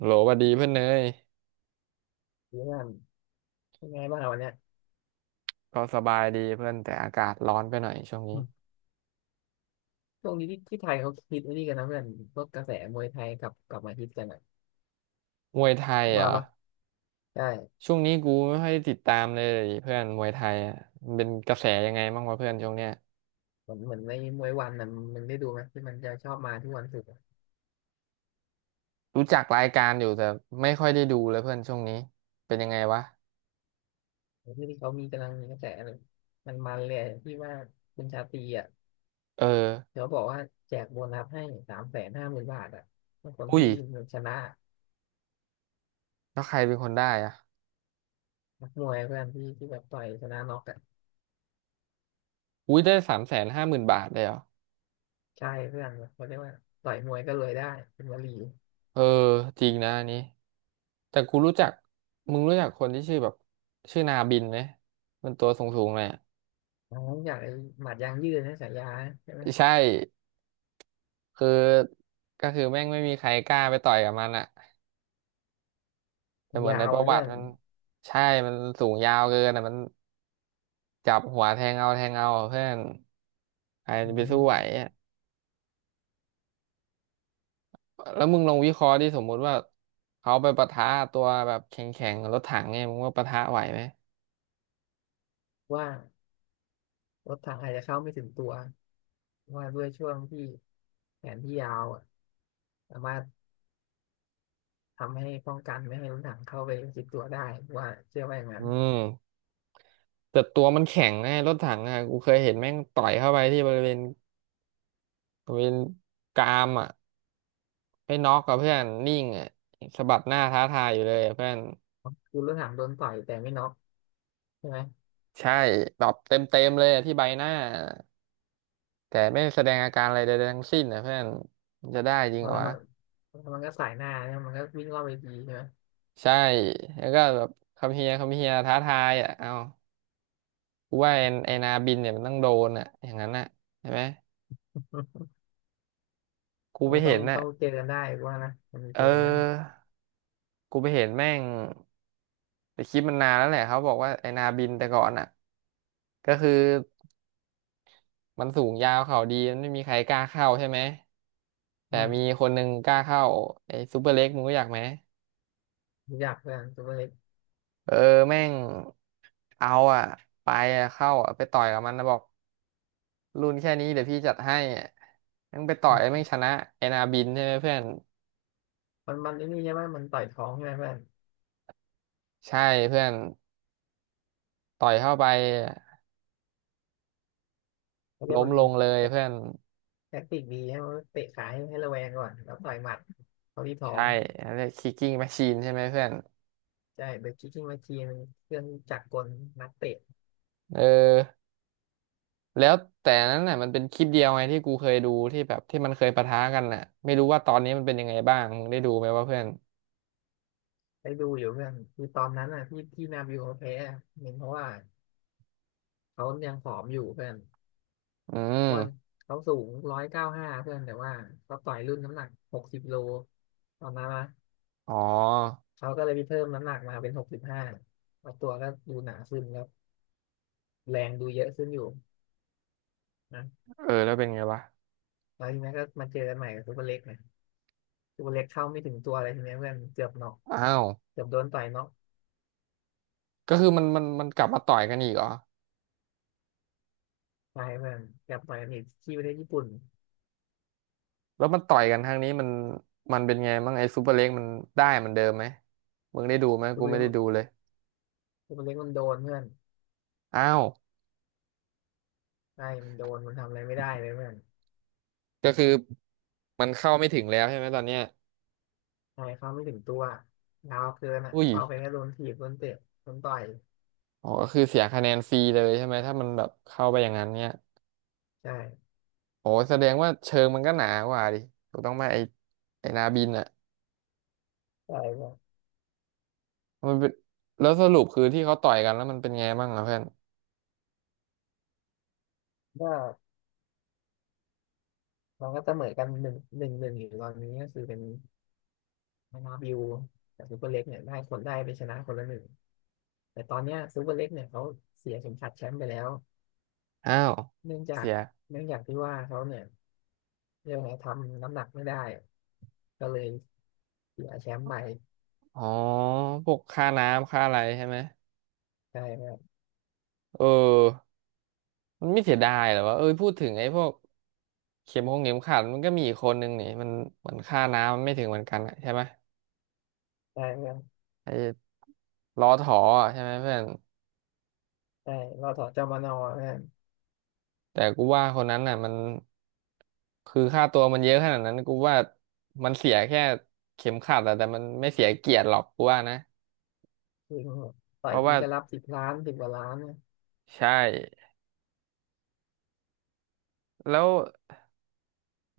โหลหวัดดีเพื่อนเนยเพื่อนเป็นไงบ้างอะวันเนี้ยก็สบายดีเพื่อนแต่อากาศร้อนไปหน่อยช่วงนี้อืมช่วงนี้ที่ไทยเขาฮิตไอ้นี่กันนะเพื่อนพวกกระแสมวยไทยกลับมาฮิตกันอ่ะมวยไทยเหรว่าอปะใช่ช่วงนี้กูไม่ค่อยติดตามเลยเพื่อนมวยไทยอะมันเป็นกระแสยังไงบ้างวะเพื่อนช่วงเนี้ยเหมือนในมวยวันน่ะมึงได้ดูไหมที่มันจะชอบมาทุกวันศุกร์อะรู้จักรายการอยู่แต่ไม่ค่อยได้ดูเลยเพื่อนช่วงนี้เป็นยังไงวะไอ้ที่เขามีกำลังมีกระแสเลยมันเลยอะที่ว่าคุณชาตรีอ่ะเออเขาบอกว่าแจกโบนัสให้สามแสนห้าหมื่นบาทอ่ะถ้าคนอุ้ยที่ชนะแล้วใครเป็นคนได้อะนักมวยเพื่อนที่แบบต่อยชนะน็อกอ่ะอุ้ยได้350,000บาทเลยเหรอใช่เพื่อนเขาเรียกว่าต่อยมวยก็เลยได้เป็นวลีเออจริงนะอันนี้แต่กูรู้จักมึงรู้จักคนที่ชื่อแบบชื่อนาบินไหมมันตัวสูงๆเลยอะอ๋ออย่างไอ้หมัดยางยืดนะฉายานะใช่ไหม ใช่ คือก็คือแม่งไม่มีใครกล้าไปต่อยกับมันอะแต่เหมือนยาในวประนะวัเพื่ติอนมันใช่มันสูงยาวเกินอะมันจับหัวแทงเอาแทงเอาอะเพื่อนใครอืจะไปสู้มไหวอะแล้วมึงลองวิเคราะห์ดิสมมุติว่าเขาไปปะทะตัวแบบแข็งๆกับรถถังเนี่ยมึงว่าปะทะไหวไหมว่ารถถังอาจจะเข้าไม่ถึงตัวว่าด้วยช่วงที่แผนที่ยาวอะสามารถทำให้ป้องกันไม่ให้รถถังเข้าไปจิกตัวได้ว่าเชื่อว่าอย่างอืนั้นมแต่ตัวมันแข็งไงรถถังอ่ะกูเคยเห็นแม่งต่อยเข้าไปที่บริเวณกรามอ่ะไม่น็อกกับเพื่อนนิ่งอ่ะสะบัดหน้าท้าทายอยู่เลยอะเพื่อน คือรถถังโดนต่อยแต่ไม่น็อกใช่ไหมใช่แบบเต็มเต็มเลยอะที่ใบหน้าแต่ไม่แสดงอาการอะไรใดๆทั้งสิ้นนะเพื่อนมันจะได้จริพงอเหรอแล้ววะมันแล้วมันก็สายหน้าใช่ไหมมันก็วิ่งรอบเวทีใช่ไหม ใช่แล้วก็แบบคำเฮียคำเฮียท้าทายอ่ะเอากูว่าไอนาบินเนี่ยมันต้องโดนอ่ะอย่างนั้นอ่ะใช่ไหม กูเราไปต้อเห็งนน่ะต้องเจอกันได้กูว่านะมันเอเจอกันได้อกูไปเห็นแม่งแต่คลิปมันนานแล้วแหละเขาบอกว่าไอนาบินแต่ก่อนอ่ะก็คือมันสูงยาวเข่าดีมันไม่มีใครกล้าเข้าใช่ไหมแต่อืมีมคนหนึ่งกล้าเข้าไอซูเปอร์เล็กมึงรู้จักไหม รู้จักเพื่อนตัวเล็กเออแม่งเอาอ่ะไปอะเข้าอ่ะไปต่อยกับมันนะบอกรุ่นแค่นี้เดี๋ยวพี่จัดให้อะแม่งไปต่อยแม่งชนะเอนาบินใช่ไหมเพื่อนมันมันไอ้นี่ใช่ไหมมันต่อยท้องใช่ไหมเพื่อนใช่เพื่อนต่อยเข้าไปเขาเรียกล้มมันลมีงเลยเพื่ฉ อนแท็กติกดีให้มันเตะขาให้ระแวงก่อนแล้วต่อยหมัดเขาที่ท้อใช่งอันเรียกคิกกิ้งแมชชีนใช่ไหมเพื่อนใช่เบรกคิกกิ้งมาชีนเครื่องจักรกลนักเตะเออแล้วแต่นั้นน่ะมันเป็นคลิปเดียวไงที่กูเคยดูที่แบบที่มันเคยปะทะกันน่ะไม่รู้ว่าตอนนี้มันเป็นยังไงบ้างมึงได้ดูไหมวะเพื่อนไปดูอยู่เพื่อนคือตอนนั้นอ่ะที่นาบิวเขาแพ้อะเห็นเพราะว่าเขายังผอมอยู่เพื่อนอืเพราะมว่าเขาสูง195เพื่อนแต่ว่าเขาต่อยรุ่นน้ำหนัก60 โลตอนนั้นนะอ๋อเขาก็เลยไปเพิ่มน้ำหนักมาเป็น65ตัวก็ดูหนาขึ้นแล้วแรงดูเยอะขึ้นอยู่นะเออแล้วเป็นไงวะแล้วทีนี้ก็มาเจอกันใหม่กับซูเปอร์เล็กนะซูเปอร์เล็กเข้าไม่ถึงตัวอะไรทีนี้เพื่อนเกือบน็อก อ้าว เกือบโดนต่อยน็อกก็คือมันกลับมาต่อยกันอีกเหรอตายเพื่อนเกือบต่อยกันีกที่ประเทศญี่ปุ่นแล้วมันต่อยกันครั้งนี้มันมันเป็นไงบ้างไอ้ซูเปอร์เล็กมันได้เหมันเดิมไหมมึงได้ดูไหมตักูวไม่เล็ได้กดูเลยตัวเล็กมันโดนเพื่อนอ้าวใช่มันโดนมันทำอะไรไม่ได้เลยเพื่อนก็คือมันเข้าไม่ถึงแล้วใช่ไหมตอนเนี้ยใช่เขาไม่ถึงตัวยาวเกินอ่ะอุ้ยเข้าไปแค่โดนถีบโดนเตะโดนต่อยอ๋อก็คือเสียคะแนนฟรีเลยใช่ไหมถ้ามันแบบเข้าไปอย่างนั้นเนี่ยใช่โอ้แสดงว่าเชิงมันก็หนากว่าดิถูกต้องไหมไอ้นาบินอ่ะใช่มันเป็นแล้วสรุปคือที่เขาต่อยกันแล้วมันเป็นไงบ้างอ่ะเพื่อนก็มันก็เสมอกันหนึ่งหนึ่งหนึ่งอยู่ตอนนี้ก็คือเป็นมานาบิวกับซูเปอร์เล็กเนี่ยได้คนได้ไปชนะคนละหนึ่งแต่ตอนเนี้ยซูเปอร์เล็กเนี่ยเขาเสียเข็มขัดแชมป์ไปแล้วอ้าวเนื่องจาเสีกยเนื่องจากที่ว่าเขาเนี่ยเรียกว่าไงทำน้ำหนักไม่ได้ก็เลย เสียแชมป์ใหม่อ๋อพวกค่าน้ำค่าอะไรใช่ไหมใช่เพื่อนเออ มันไม่เสียดายเหรอวะเอ้ยพูดถึงไอ้พวกเข็มหงเข็มขัดมันก็มีอีกคนนึงนี่มันเหมือนค่าน้ำมันไม่ถึงเหมือนกันอะใช่ไหมใช่เพื่อนไอ้ล้อถออะใช่ไหมเพื่อนใช่รอถอจมนเพื่อนแต่กูว่าคนนั้นน่ะมันคือค่าตัวมันเยอะขนาดนั้นกูว่ามันเสียแค่เข็มขัดอะแต่มันไม่เสียเกียรติหรอกกูว่านะจริงต่เพอยราะทีว่าก็รับ10 ล้าน10 กว่าล้านเนี่ยใช่แล้ว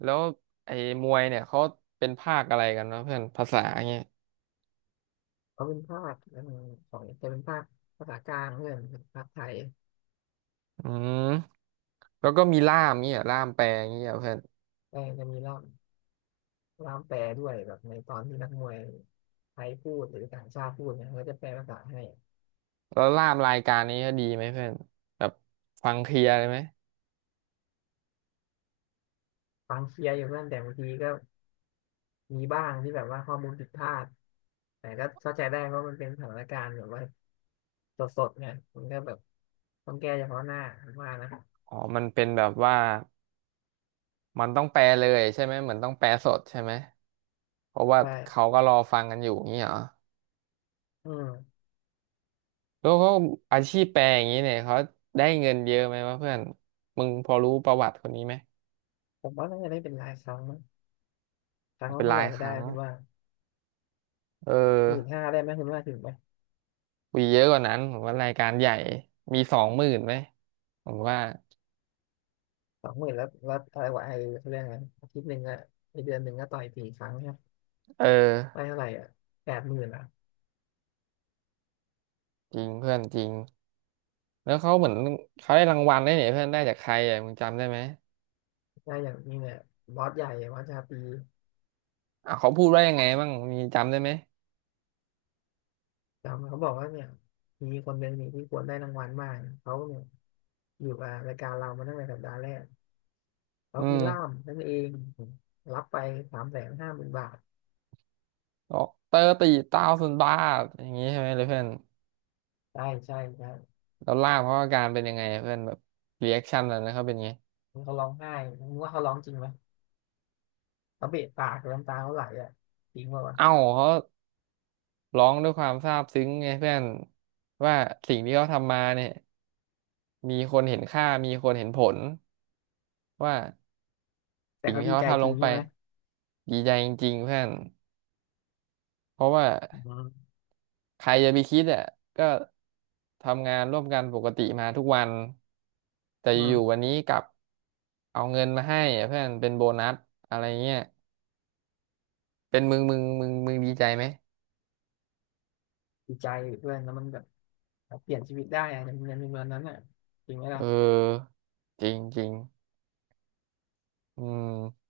แล้วไอ้มวยเนี่ยเขาเป็นภาคอะไรกันวะเพื่อนภาษาเงี้ยเขาเป็นภาคของจะเป็นภาคภาษากลางเพื่อนภาคไทยอืมแล้วก็มีล่ามเงี้ยล่ามแปลเงี้ยเพื่อน แต่จะมีล่ามแปลด้วยแบบในตอนที่นักมวยไทยพูดหรือต่างชาติพูดเนี่ยเขาจะแปลภาษาให้แล้วลาบรายการนี้ดีไหมเพื่อนแบบฟังเคลียร์เลยไหมฟังเคลียร์อยู่เพื่อนแต่บางทีก็มีบ้างที่แบบว่าข้อมูลผิดพลาดแต่ก็เข้าใจได้เพราะมันเป็นสถานการณ์แบบว่าสดๆเนี่ยมันก็แบบต้องแก้เฉพาะหน้าผมว่านะอ๋อมันเป็นแบบว่ามันต้องแปลเลยใช่ไหมเหมือนต้องแปลสดใช่ไหมเพราะว่าใช่ เขาก็รอฟังกันอยู่อย่างนี้เหรออืมแล้วเขาอาชีพแปลอย่างนี้เนี่ยเขาได้เงินเยอะไหมวะเพื่อนมึงพอรู้ประวัติคนนี้ไหมผมว่าน่าจะได้เป็นรายครั้งมั้งคอ๋รั้องละเป็นเท่าราไหยร่ก็คได้รั้งคุณว่าเอหมื่นอห้าได้ไหมคุณว่าถึงไหมวีเยอะกว่านั้นผมว่ารายการใหญ่มี20,000ไหมผมว่า20,000แล้วอะไรวะไอ้เขาเรียกไงนั้นอาทิตย์หนึ่งอะในเดือนหนึ่งก็ต่อย4 ครั้งเนี่ยเอได้อเท่าไหร่อะ80,000อะจริงเพื่อนจริงแล้วเขาเหมือนเขาได้รางวัลได้วยเนี่ยเพื่อนได้จากใครอ่ะมึงจำได้ไหม ได้อย่างนี้เนี่ยบอสใหญ่บอสชาตรีอ่ะเขาพูดว่ายังไงบ้างมีจำได้ไหมจำเขาบอกว่าเนี่ยมีคนเป็นหนึ่งที่ควรได้รางวัลมากเขาเนี่ยอยู่กับรายการเรามาตั้งแต่สัปดาห์แรกเขาอืคือล่ามมนั่นเองรับไปสามแสนห้าหมื่นบาทบอกเตอร์ตีเต้าสุนบ้าอย่างนี้ใช่ไหมเลยเพื่อนได้ใช่ใช่แล้วล่ามเขาอาการเป็นยังไงเพื่อนแบบรีแอคชั่นอะไรนะเขาเป็นไงเขาร้องไห้คุณว่าเขาร้องจริงไหม เขาเบะปากน้ำตาเขาไหลอ่ะจริงป่าวะเอ้าเขาร้องด้วยความซาบซึ้งไงเพื่อนว่าสิ่งที่เขาทำมาเนี่ยมีคนเห็นค่ามีคนเห็นผลว่าแต่สิ่งเขาที่ดีเขาใจทำจลริงงไปใช่ไหมดีใจจริงๆเพื่อนเพราะว่า อืมใครจะไปคิดอ่ะก็ทำงานร่วมกันปกติมาทุกวันแต่อือยู่ๆวัมนนี้กลับเอาเงินมาให้อะเพื่อนเป็นโบนัสอะไรเงี้ยเป็นมึงดีใจไหมดีใจเพื่อนแล้วมันแบบเปลี่ยนชีวิตได้อะในเมืองนั้นอ่ะจริงไหมเอล่ะอจริงจริงอืม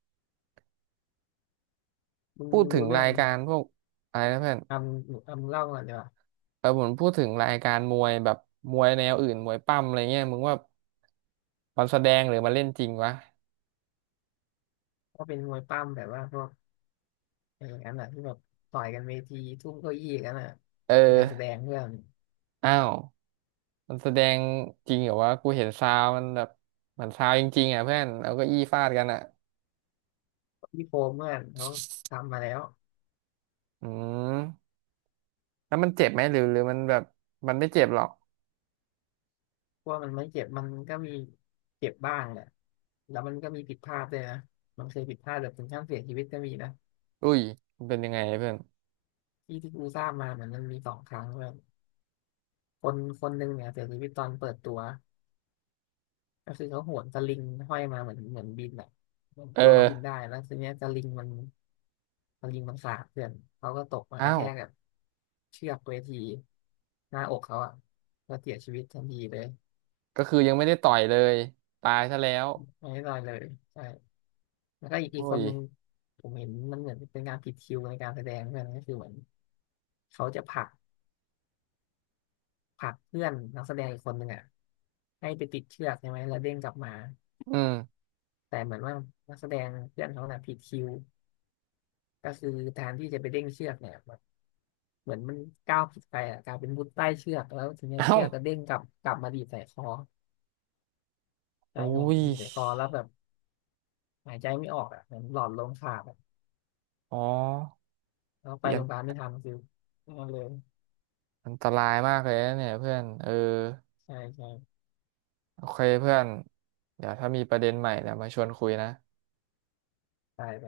มึงพูมึดงถึรู้งเรื่ราองยการพวกอะไรนะเพื่อนททำเล่าก่อนดีกว่าเออผมพูดถึงรายการมวยแบบมวยแนวอื่นมวยปั้มอะไรเงี้ยมึงว่ามันแสดงหรือมันเล่นจริงวะว่าเป็นมวยปั้มแบบว่าพวกอะไรอย่างนั้นอ่ะที่แบบต่อยกันเวทีทุ่มเก้าอี้กันอ่ะเอเป็นกาอรแสดงเพื่อนอ้าว มันแสดงจริงเหรอวะกูเห็นซาวมันแบบเหมือนซาวจริงๆอ่ะเพื่อนเอาเก็อี้ฟาดกันอ่ะพี่โฟมเพื่อนเขาทำมาแล้วอืมแล้วมันเจ็บไหมหรือหรือมันแบบมันไม่เจ็บหรอกเพราะว่ามันไม่เจ็บมันก็มีเจ็บบ้างแหละแล้วมันก็มีผิดพลาดด้วยนะมันเคยผิดพลาดแบบถึงขั้นเสียชีวิตก็มีนะ อุ้ยมันเป็นยังไงเพื่อนที่กูทราบมาเหมือนมันมี2 ครั้งแบบคนคนหนึ่งเนี่ยเสียชีวิตตอนเปิดตัวก็คือเขาโหนสลิงห้อยมาเหมือนบินอ่ะเหมือนเออตัวเขาบินได้แล้วทีเนี้ยสลิงมันขาดเพื่อนเขาก็ตกมากอ้าระแทวกกับเชือกเวทีหน้าอกเขาอ่ะก็เสียชีวิตทันทีเลยก็คือยังไม่ได้ต่อยเลยตายซะแล้วไม่ได้ลอยเลยใช่แล้วก็อีกอุ้คยนหนึ่งผมเห็นมันเหมือนเป็นการผิดคิวในการแสดงเพื่อนก็คือเหมือนเขาจะผลักเพื่อนนักแสดงอีกคนหนึ่งอ่ะให้ไปติดเชือกใช่ไหมแล้วเด้งกลับมา อืมแต่เหมือนว่านักแสดงเพื่อนเขาน่ะผิดคิวก็คือแทนที่จะไปเด้งเชือกเนี่ยแบบเหมือนมันก้าวผิดไปอ่ะกลายเป็นมุดใต้เชือกแล้วทีเนี้ยเอ้าเชือกก็เด้งกลับมาดีดใส่คอกโอ้ลายเป็นยดีดใส่คอแล้วแบบหายใจไม่ออกอ่ะเหมือนหลอดลมขาดอะอ๋อแล้วเปไปลี่ยโรนงพยาบาลไม่ทันคือนั่นเลยอันตรายมากเลยนะเนี่ยเพื่อนเออใช่ใช่โอเคเพื่อนเดี๋ยวถ้ามีประเด็นใหม่เดี๋ยวมาชวนคุยนะตายไป